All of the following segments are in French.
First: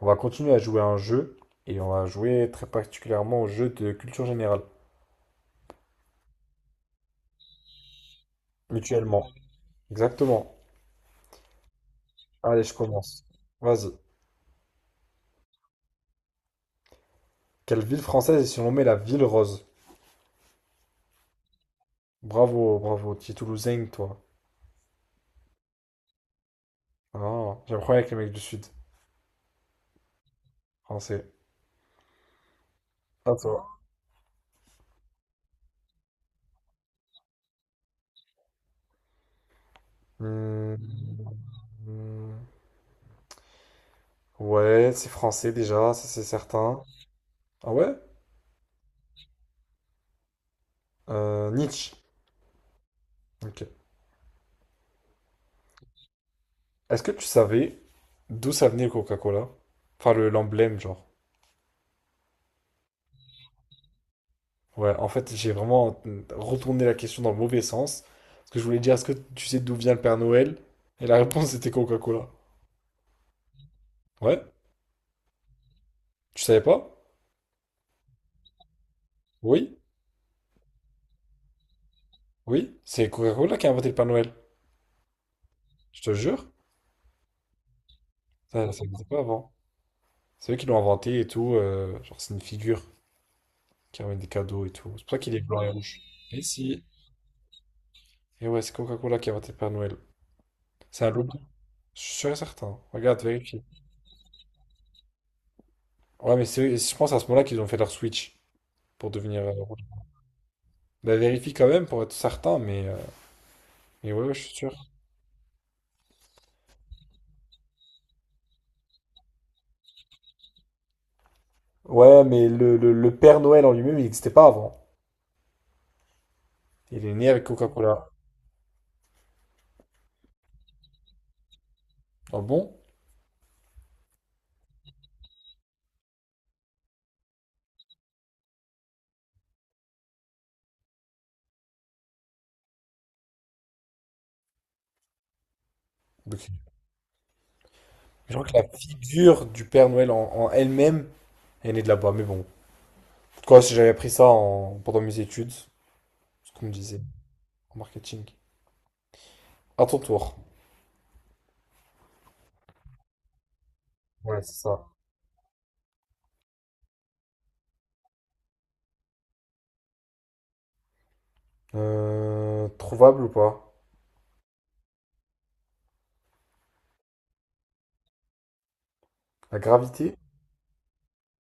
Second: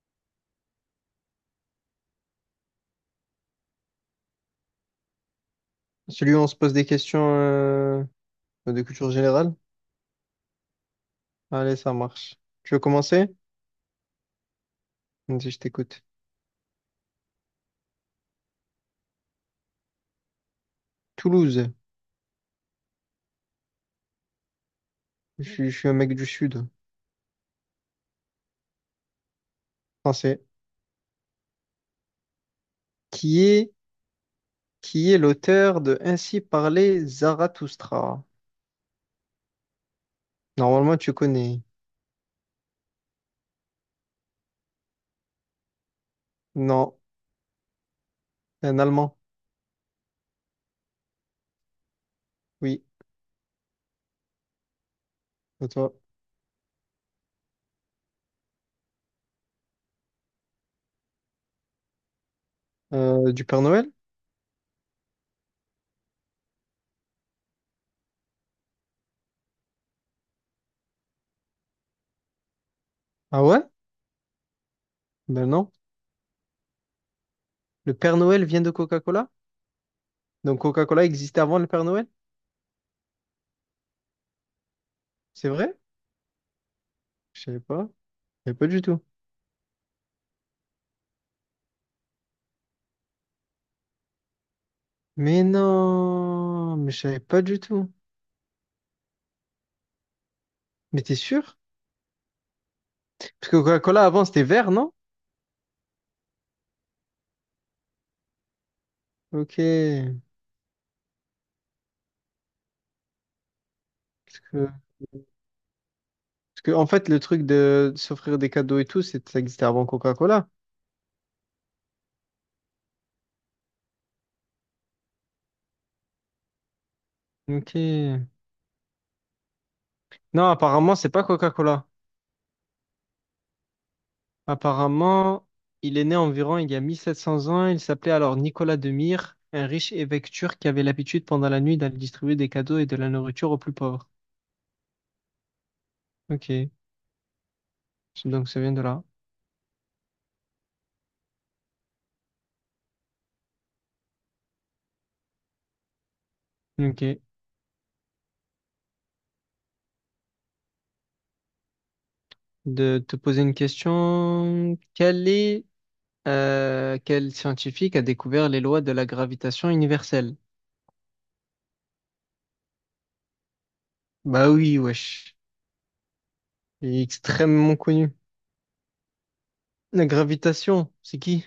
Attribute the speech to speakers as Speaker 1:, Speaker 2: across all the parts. Speaker 1: On va continuer à jouer à un jeu et on va jouer très particulièrement au jeu de culture générale,
Speaker 2: Celui où on se pose des questions de culture
Speaker 1: mutuellement.
Speaker 2: générale?
Speaker 1: Exactement.
Speaker 2: Allez, ça marche.
Speaker 1: Allez, je
Speaker 2: Tu veux
Speaker 1: commence.
Speaker 2: commencer?
Speaker 1: Vas-y.
Speaker 2: Vas-y, je t'écoute.
Speaker 1: Quelle ville française est surnommée la ville rose?
Speaker 2: Toulouse.
Speaker 1: Bravo, bravo. Tu es toulousain, toi.
Speaker 2: Je suis un mec du Sud,
Speaker 1: Ah, j'ai un problème avec les mecs du sud.
Speaker 2: français.
Speaker 1: Français. À
Speaker 2: Qui
Speaker 1: toi.
Speaker 2: est, qui est l'auteur de Ainsi parlait Zarathoustra? Normalement, tu
Speaker 1: Hmm.
Speaker 2: connais.
Speaker 1: Ouais, c'est français déjà, ça c'est certain.
Speaker 2: Non,
Speaker 1: Ah ouais?
Speaker 2: c'est un Allemand.
Speaker 1: Nietzsche.
Speaker 2: Oui,
Speaker 1: Ok.
Speaker 2: c'est toi.
Speaker 1: Est-ce que tu savais d'où ça venait le Coca-Cola? Enfin, l'emblème, genre.
Speaker 2: Du Père Noël?
Speaker 1: Ouais, en fait, j'ai vraiment retourné la question dans le mauvais sens. Parce que je voulais dire, est-ce que tu sais d'où vient le Père Noël? Et la réponse, c'était Coca-Cola.
Speaker 2: Ah ouais?
Speaker 1: Ouais,
Speaker 2: Ben non.
Speaker 1: tu savais pas?
Speaker 2: Le Père Noël vient de Coca-Cola?
Speaker 1: Oui,
Speaker 2: Donc Coca-Cola existait avant le Père Noël?
Speaker 1: oui, c'est Coca-Cola qui a inventé le Père Noël.
Speaker 2: C'est vrai?
Speaker 1: Je te jure,
Speaker 2: Je savais pas. Je savais pas
Speaker 1: ça,
Speaker 2: du
Speaker 1: ça
Speaker 2: tout.
Speaker 1: n'existait pas avant. C'est eux qui l'ont inventé et tout. Genre, c'est une figure qui ramène des cadeaux et tout. C'est pour ça qu'il est
Speaker 2: Mais
Speaker 1: blanc et rouge. Et
Speaker 2: non,
Speaker 1: si?
Speaker 2: mais je savais pas du tout.
Speaker 1: Et ouais, c'est Coca-Cola qui a inventé le Père Noël.
Speaker 2: Mais
Speaker 1: C'est un
Speaker 2: t'es
Speaker 1: lobby.
Speaker 2: sûr?
Speaker 1: Je suis sûr et certain. Regarde,
Speaker 2: Parce que
Speaker 1: vérifie.
Speaker 2: Coca-Cola avant c'était vert, non?
Speaker 1: Ouais, mais c'est, je pense à ce moment-là qu'ils ont fait leur switch pour devenir
Speaker 2: Ok.
Speaker 1: rouge. Bah, vérifie quand même pour être certain, mais. Et ouais, je suis
Speaker 2: Que,
Speaker 1: sûr.
Speaker 2: parce que, en fait le truc de s'offrir des cadeaux et tout, ça existait avant Coca-Cola.
Speaker 1: Ouais, mais le Père Noël en lui-même, il n'existait pas avant. Il est né avec
Speaker 2: Ok.
Speaker 1: Coca-Cola.
Speaker 2: Non, apparemment c'est pas Coca-Cola.
Speaker 1: Ah bon?
Speaker 2: Apparemment, il est né environ il y a 1700 ans. Il s'appelait alors Nicolas de Myre, un riche évêque turc qui avait l'habitude pendant la nuit d'aller distribuer des cadeaux et de la nourriture aux plus pauvres.
Speaker 1: Ok.
Speaker 2: Ok.
Speaker 1: Je crois
Speaker 2: Donc
Speaker 1: que
Speaker 2: ça
Speaker 1: la
Speaker 2: vient de là.
Speaker 1: figure du Père Noël en elle-même, elle est née de là-bas. Mais bon, quoi, si j'avais appris ça en- pendant mes études, ce qu'on me disait
Speaker 2: Ok.
Speaker 1: en marketing. À ton tour.
Speaker 2: De te poser une
Speaker 1: Ouais, c'est
Speaker 2: question.
Speaker 1: ça.
Speaker 2: Quel est quel scientifique a découvert les lois de la gravitation universelle?
Speaker 1: Trouvable ou pas?
Speaker 2: Bah oui, wesh. Il est extrêmement connu.
Speaker 1: La
Speaker 2: La
Speaker 1: gravité?
Speaker 2: gravitation, c'est qui?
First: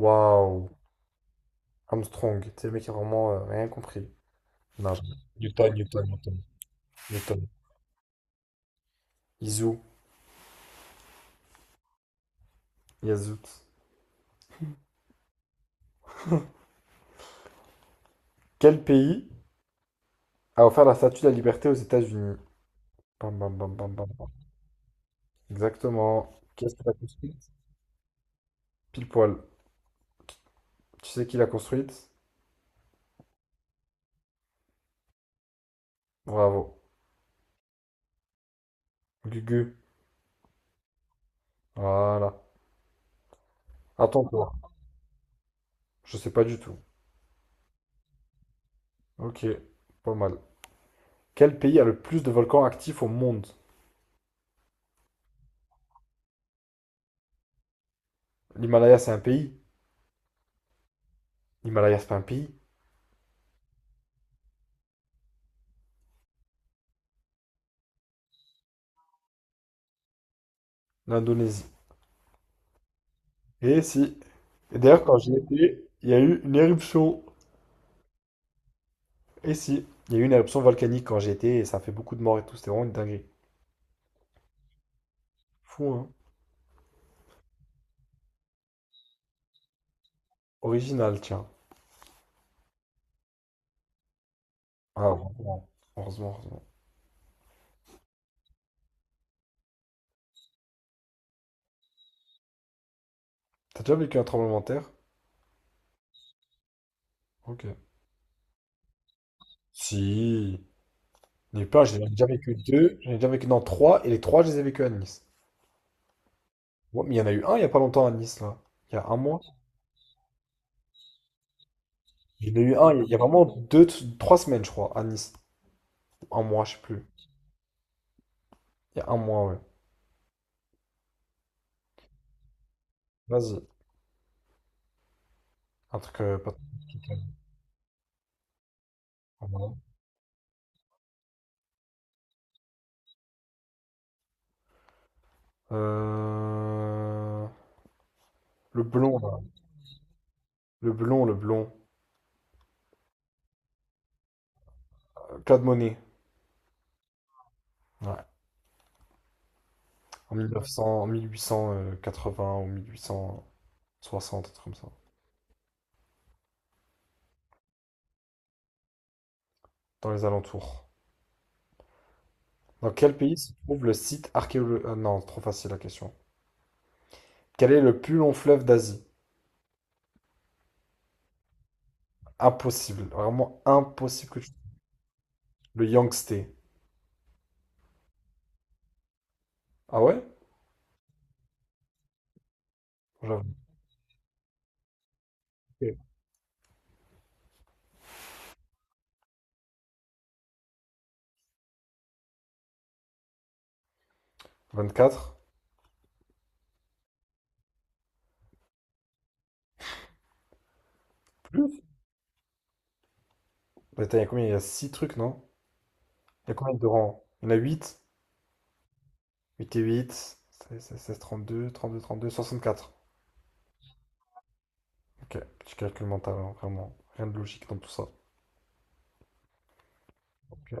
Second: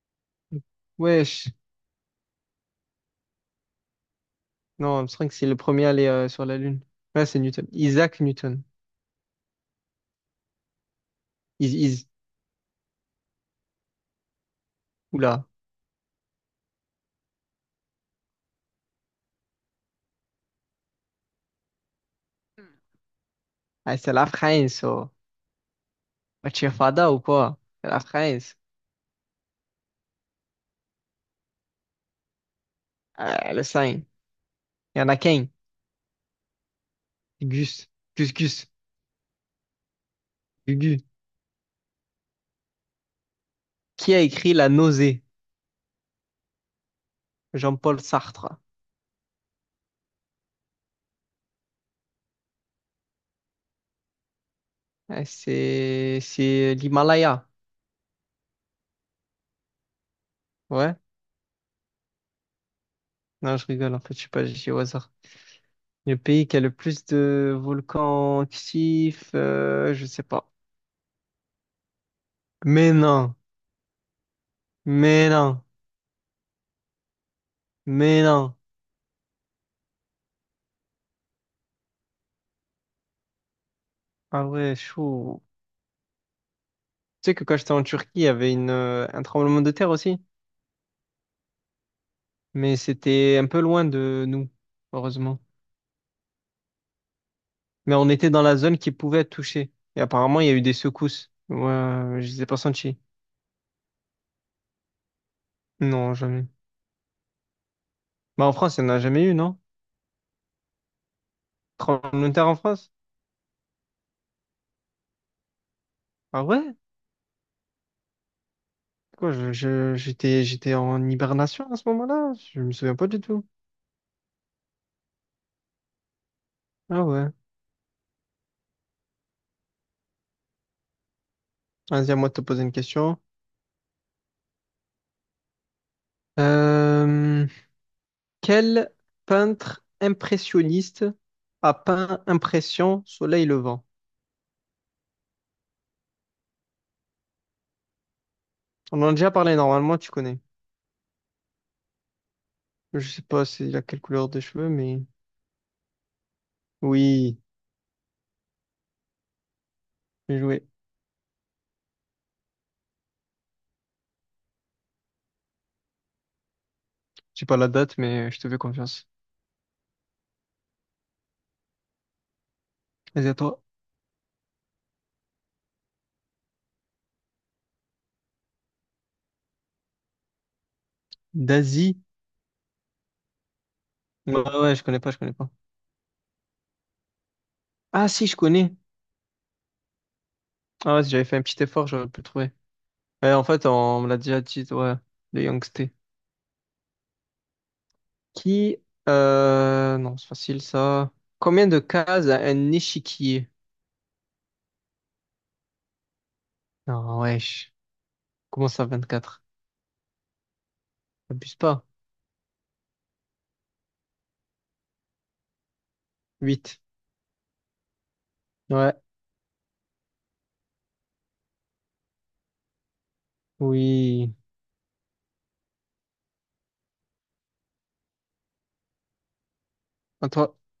Speaker 1: Waouh.
Speaker 2: Wesh.
Speaker 1: Armstrong, c'est le mec qui a vraiment rien compris. Non.
Speaker 2: Non, Armstrong, c'est le
Speaker 1: Newton,
Speaker 2: premier à
Speaker 1: Newton,
Speaker 2: aller
Speaker 1: Newton.
Speaker 2: sur la Lune. Là, c'est
Speaker 1: Newton.
Speaker 2: Newton. Isaac Newton.
Speaker 1: Izu.
Speaker 2: Is, is.
Speaker 1: Yazout.
Speaker 2: Oula.
Speaker 1: Quel pays a offert la Statue de la Liberté aux États-Unis. Bam, bam, bam, bam,
Speaker 2: Ah,
Speaker 1: bam.
Speaker 2: c'est la
Speaker 1: Bam.
Speaker 2: France, oh.
Speaker 1: Exactement.
Speaker 2: Bah, tu es
Speaker 1: Qu'est-ce qu'il a
Speaker 2: fada ou
Speaker 1: construit?
Speaker 2: quoi? C'est la France.
Speaker 1: Pile poil. Tu sais qui l'a construite?
Speaker 2: Ah, le sein. Il y en a qu'un.
Speaker 1: Bravo.
Speaker 2: Gus. Gus, Gus.
Speaker 1: Gugu.
Speaker 2: Gugu.
Speaker 1: Voilà.
Speaker 2: Qui a
Speaker 1: Attends, toi.
Speaker 2: écrit La Nausée?
Speaker 1: Je sais pas du tout.
Speaker 2: Jean-Paul Sartre.
Speaker 1: Ok. Pas mal. Quel pays a le plus de volcans actifs au monde?
Speaker 2: Ah, c'est l'Himalaya.
Speaker 1: L'Himalaya, c'est un pays?
Speaker 2: Ouais.
Speaker 1: L'Himalaya, c'est pas un pays?
Speaker 2: Non, je rigole, en fait, je sais pas, j'ai dit au hasard. Le pays qui a le plus de volcans actifs, je sais pas.
Speaker 1: L'Indonésie.
Speaker 2: Mais non,
Speaker 1: Et si. Et d'ailleurs, quand
Speaker 2: mais
Speaker 1: j'y
Speaker 2: non,
Speaker 1: étais, il y a eu une éruption.
Speaker 2: mais non.
Speaker 1: Et si. Il y a eu une éruption volcanique quand j'y étais et ça a fait beaucoup de morts et tout. C'était vraiment une dinguerie.
Speaker 2: Ah ouais, chaud.
Speaker 1: Fou, hein?
Speaker 2: Tu sais que quand j'étais en Turquie, il y avait une, un tremblement de terre aussi,
Speaker 1: Original, tiens.
Speaker 2: mais c'était un peu loin de nous,
Speaker 1: Ah,
Speaker 2: heureusement.
Speaker 1: heureusement.
Speaker 2: Mais on était dans la zone qui pouvait être touchée. Et apparemment, il y a eu des secousses. Ouais, je les ai pas senties.
Speaker 1: T'as déjà vécu un tremblement de terre?
Speaker 2: Non, jamais.
Speaker 1: Ok.
Speaker 2: Bah en France, il n'y en a jamais eu, non?
Speaker 1: Si. Il y en a eu plein, j'en ai déjà
Speaker 2: Tremblement de terre
Speaker 1: vécu
Speaker 2: en France?
Speaker 1: deux, j'en ai déjà vécu dans trois, et les trois, je les ai vécu à Nice.
Speaker 2: Ah ouais?
Speaker 1: Ouais, mais il y en a eu un il y a pas longtemps à Nice, là. Il y a un
Speaker 2: Quoi,
Speaker 1: mois.
Speaker 2: je, je- j'étais, j'étais en hibernation à ce moment-là?
Speaker 1: Il y
Speaker 2: Je
Speaker 1: en a
Speaker 2: me
Speaker 1: eu
Speaker 2: souviens
Speaker 1: un,
Speaker 2: pas
Speaker 1: il y a
Speaker 2: du tout.
Speaker 1: vraiment deux, trois semaines, je crois, à Nice. Un mois, je sais
Speaker 2: Ah
Speaker 1: plus.
Speaker 2: ouais.
Speaker 1: Il y a un mois, ouais.
Speaker 2: Vas-y, à moi de te poser une question.
Speaker 1: Vas-y. Un truc pas trop compliqué.
Speaker 2: Euh, quel
Speaker 1: Voilà.
Speaker 2: peintre impressionniste a peint Impression, Soleil Levant?
Speaker 1: Euh, Le
Speaker 2: On en a
Speaker 1: blond,
Speaker 2: déjà
Speaker 1: là.
Speaker 2: parlé normalement, tu connais.
Speaker 1: Le blond.
Speaker 2: Je sais pas s'il a quelle couleur de cheveux, mais
Speaker 1: Claude Monet.
Speaker 2: oui,
Speaker 1: Ouais. En
Speaker 2: j'ai joué.
Speaker 1: 1900, en mille huit cent quatre-vingts ou mille huit cent soixante, un truc comme ça.
Speaker 2: J'ai pas la date, mais je te fais confiance.
Speaker 1: Dans les alentours. Dans quel
Speaker 2: Vas-y, à
Speaker 1: pays se
Speaker 2: toi.
Speaker 1: trouve le site archéologique? Non, trop facile la question. Quel est le plus long fleuve d'Asie?
Speaker 2: Daisy?
Speaker 1: Impossible, vraiment impossible
Speaker 2: Ouais,
Speaker 1: que tu...
Speaker 2: ouais, je connais pas, je connais pas.
Speaker 1: Le Yangtze.
Speaker 2: Ah si, je connais.
Speaker 1: Ah ouais?
Speaker 2: Ah ouais, si j'avais fait un petit effort, j'aurais pu le trouver. Ouais,
Speaker 1: J'avoue.
Speaker 2: en fait, on me l'a déjà dit, ouais, le Yongsté.
Speaker 1: Ok.
Speaker 2: Qui, non, c'est facile ça. Combien de cases a un échiquier?
Speaker 1: 24?
Speaker 2: Non, wesh. Comment ça, quatre Abuse
Speaker 1: Plus?
Speaker 2: pas.
Speaker 1: Attends, il y a combien? Il y a 6 trucs, non? Il y a combien
Speaker 2: Huit.
Speaker 1: de rangs? Il y en a 8.
Speaker 2: Ouais,
Speaker 1: 8 et 8, 16, 32, 64.
Speaker 2: oui.
Speaker 1: Ok, petit calcul mental, hein, vraiment. Rien de logique dans tout ça.
Speaker 2: À toi.
Speaker 1: Ok.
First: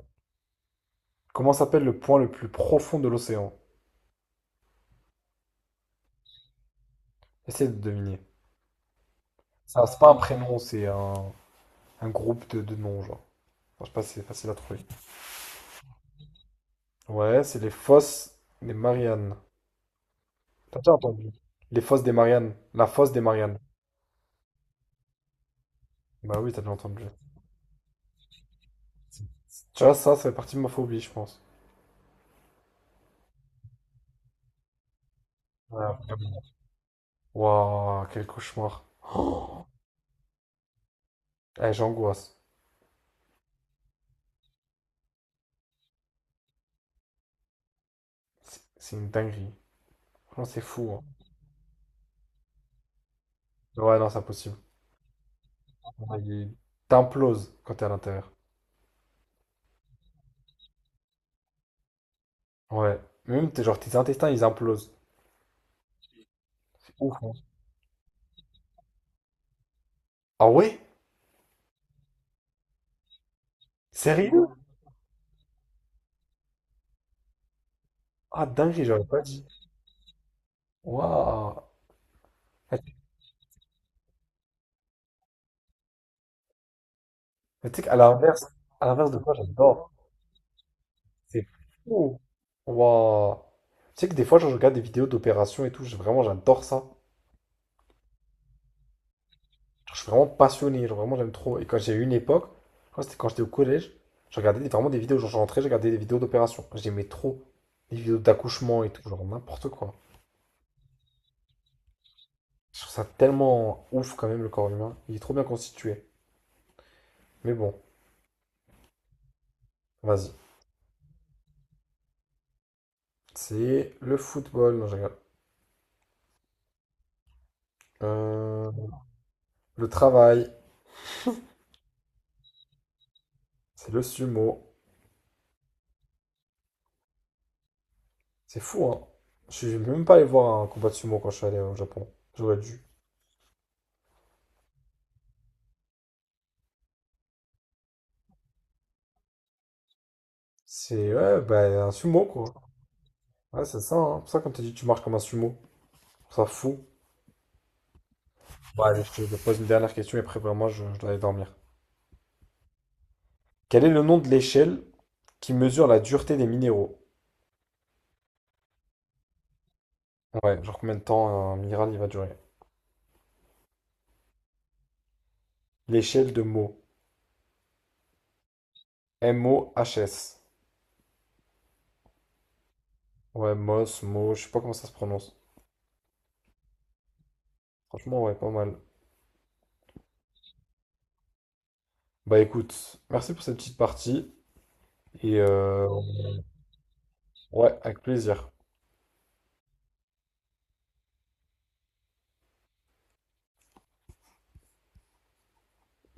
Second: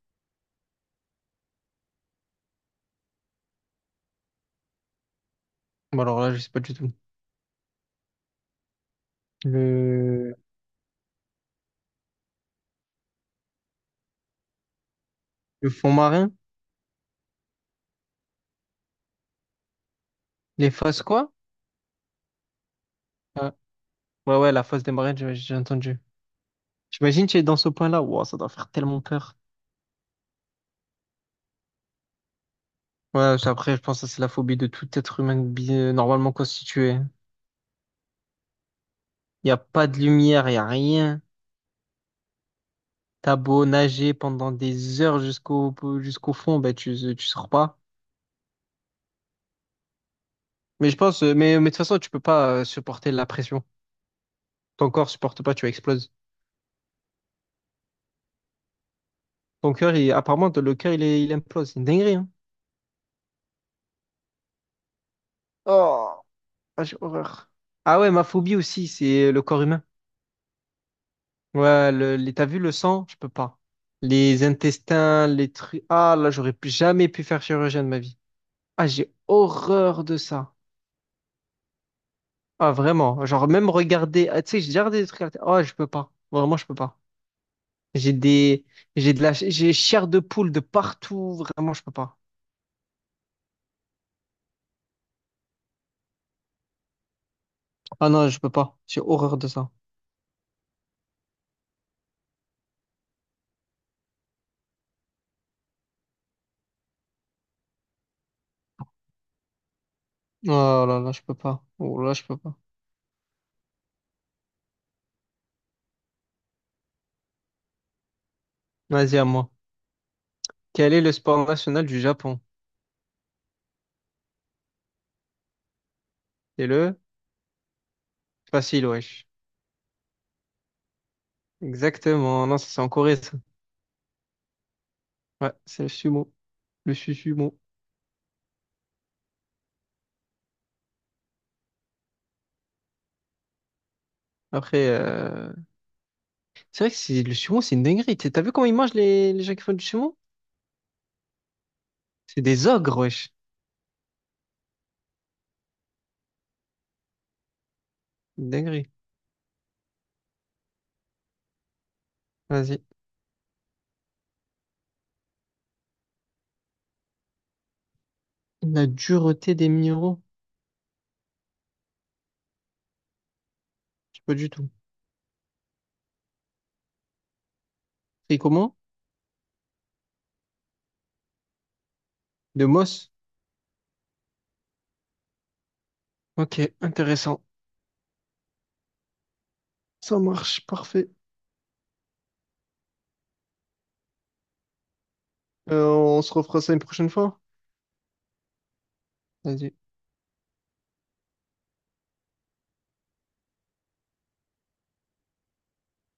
Speaker 1: Comment s'appelle le point le plus profond de l'océan?
Speaker 2: Bon, alors là, je sais pas du tout.
Speaker 1: Essaye de deviner. Ça, c'est pas un
Speaker 2: Le,
Speaker 1: prénom, c'est un groupe de noms, genre. Enfin, je sais pas si c'est facile à trouver.
Speaker 2: le fond marin?
Speaker 1: Ouais, c'est les fosses des Mariannes.
Speaker 2: Les
Speaker 1: T'as déjà
Speaker 2: faces quoi?
Speaker 1: entendu? Les fosses des Mariannes. La fosse des
Speaker 2: Ah,
Speaker 1: Mariannes.
Speaker 2: ouais, ouais, la face des marins, j'ai entendu.
Speaker 1: Bah oui, t'as déjà entendu.
Speaker 2: J'imagine que tu es dans ce point-là. Wow, ça doit faire tellement peur.
Speaker 1: Tu vois, ça fait partie de ma phobie, je pense.
Speaker 2: Ouais, après, je pense que ça, c'est la phobie de tout être humain
Speaker 1: Ouais,
Speaker 2: normalement
Speaker 1: vraiment.
Speaker 2: constitué.
Speaker 1: Waouh, quel cauchemar.
Speaker 2: Il n'y a pas de lumière, il n'y a rien.
Speaker 1: Eh, j'angoisse.
Speaker 2: T'as beau nager pendant des heures jusqu'au fond, bah, tu sors pas.
Speaker 1: C'est une dinguerie. Franchement, c'est
Speaker 2: Mais je
Speaker 1: fou.
Speaker 2: pense, mais de toute façon, tu peux pas supporter la pression.
Speaker 1: Hein. Ouais, non, c'est impossible.
Speaker 2: Ton corps supporte pas, tu exploses.
Speaker 1: Ouais, il- T'imploses quand t'es à l'intérieur.
Speaker 2: Ton cœur, il, apparemment, le cœur, il implose. C'est une dinguerie, hein.
Speaker 1: Ouais. Même, t'es, genre, tes intestins, ils implosent.
Speaker 2: Oh, ah,
Speaker 1: C'est
Speaker 2: j'ai
Speaker 1: ouf. Hein.
Speaker 2: horreur. Ah ouais, ma phobie aussi, c'est le corps humain.
Speaker 1: Ah ouais?
Speaker 2: Ouais, t'as vu le sang? Je peux pas. Les
Speaker 1: Sérieux?
Speaker 2: intestins, les trucs. Ah là, jamais pu faire chirurgien de ma vie.
Speaker 1: Ah, dinguerie,
Speaker 2: Ah,
Speaker 1: j'aurais
Speaker 2: j'ai
Speaker 1: pas dit.
Speaker 2: horreur de ça.
Speaker 1: Waouh.
Speaker 2: Ah,
Speaker 1: Eh,
Speaker 2: vraiment. Genre, même regarder. Ah, tu sais, j'ai déjà regardé des trucs à la télé. Oh, je peux pas. Vraiment, je peux pas.
Speaker 1: mais tu sais qu'à
Speaker 2: J'ai
Speaker 1: l'inverse,
Speaker 2: des,
Speaker 1: à l'inverse
Speaker 2: j'ai
Speaker 1: de
Speaker 2: de la,
Speaker 1: quoi
Speaker 2: j'ai
Speaker 1: j'adore.
Speaker 2: chair de poule de partout.
Speaker 1: C'est
Speaker 2: Vraiment, je peux
Speaker 1: fou.
Speaker 2: pas.
Speaker 1: Waouh. Tu sais que des fois, genre, je regarde des vidéos d'opérations et tout, vraiment, j'adore ça.
Speaker 2: Ah non, je peux pas. J'ai horreur de ça.
Speaker 1: Je suis vraiment passionné, genre, vraiment, j'aime trop. Et quand j'ai eu une époque, je crois que c'était quand j'étais au collège, vraiment des vidéos, genre, je rentrais, je regardais des vidéos d'opérations. J'aimais trop les vidéos d'accouchement et tout, genre, n'importe quoi.
Speaker 2: Oh là là, je peux pas. Oh là, je peux pas.
Speaker 1: Je trouve ça tellement ouf, quand même, le corps humain. Il est trop bien constitué. Mais bon,
Speaker 2: Vas-y, à moi.
Speaker 1: vas-y.
Speaker 2: Quel est le sport national du Japon?
Speaker 1: C'est le football, non, je rigole.
Speaker 2: C'est le
Speaker 1: Euh,
Speaker 2: facile, wesh.
Speaker 1: le travail,
Speaker 2: Exactement. Non, ça, c'est en Corée, ça.
Speaker 1: c'est le sumo.
Speaker 2: Ouais, c'est le sumo. Sumo.
Speaker 1: C'est fou, hein. Je suis même pas allé voir un combat de sumo quand je suis allé au Japon. J'aurais dû.
Speaker 2: Après, c'est vrai que c'est le sumo, c'est une dinguerie. T'as vu comment ils mangent les gens qui font du sumo?
Speaker 1: C'est ouais, bah, un sumo,
Speaker 2: C'est
Speaker 1: quoi.
Speaker 2: des ogres, wesh.
Speaker 1: Ouais, c'est ça, hein. C'est pour ça, comme t'as dit, tu marches comme un sumo. Je trouve ça fou.
Speaker 2: Une
Speaker 1: Bon,
Speaker 2: dinguerie.
Speaker 1: allez, je te pose une dernière question et après, vraiment, je dois aller dormir.
Speaker 2: Vas-y.
Speaker 1: Quel est le nom de l'échelle qui mesure la dureté des minéraux?
Speaker 2: La dureté des minéraux?
Speaker 1: Ouais, genre combien de temps un minéral il va durer?
Speaker 2: Je sais pas du tout.
Speaker 1: L'échelle de Mohs.
Speaker 2: C'est comment?
Speaker 1: Mohs.
Speaker 2: De Moss?
Speaker 1: Ouais, Moss, Mo, je sais pas comment ça se prononce.
Speaker 2: Ok, intéressant.
Speaker 1: Franchement, ouais, pas mal.
Speaker 2: Ça marche, parfait.
Speaker 1: Bah écoute, merci pour cette petite partie et
Speaker 2: On se refera ça une prochaine fois.
Speaker 1: ouais, avec plaisir.
Speaker 2: Vas-y.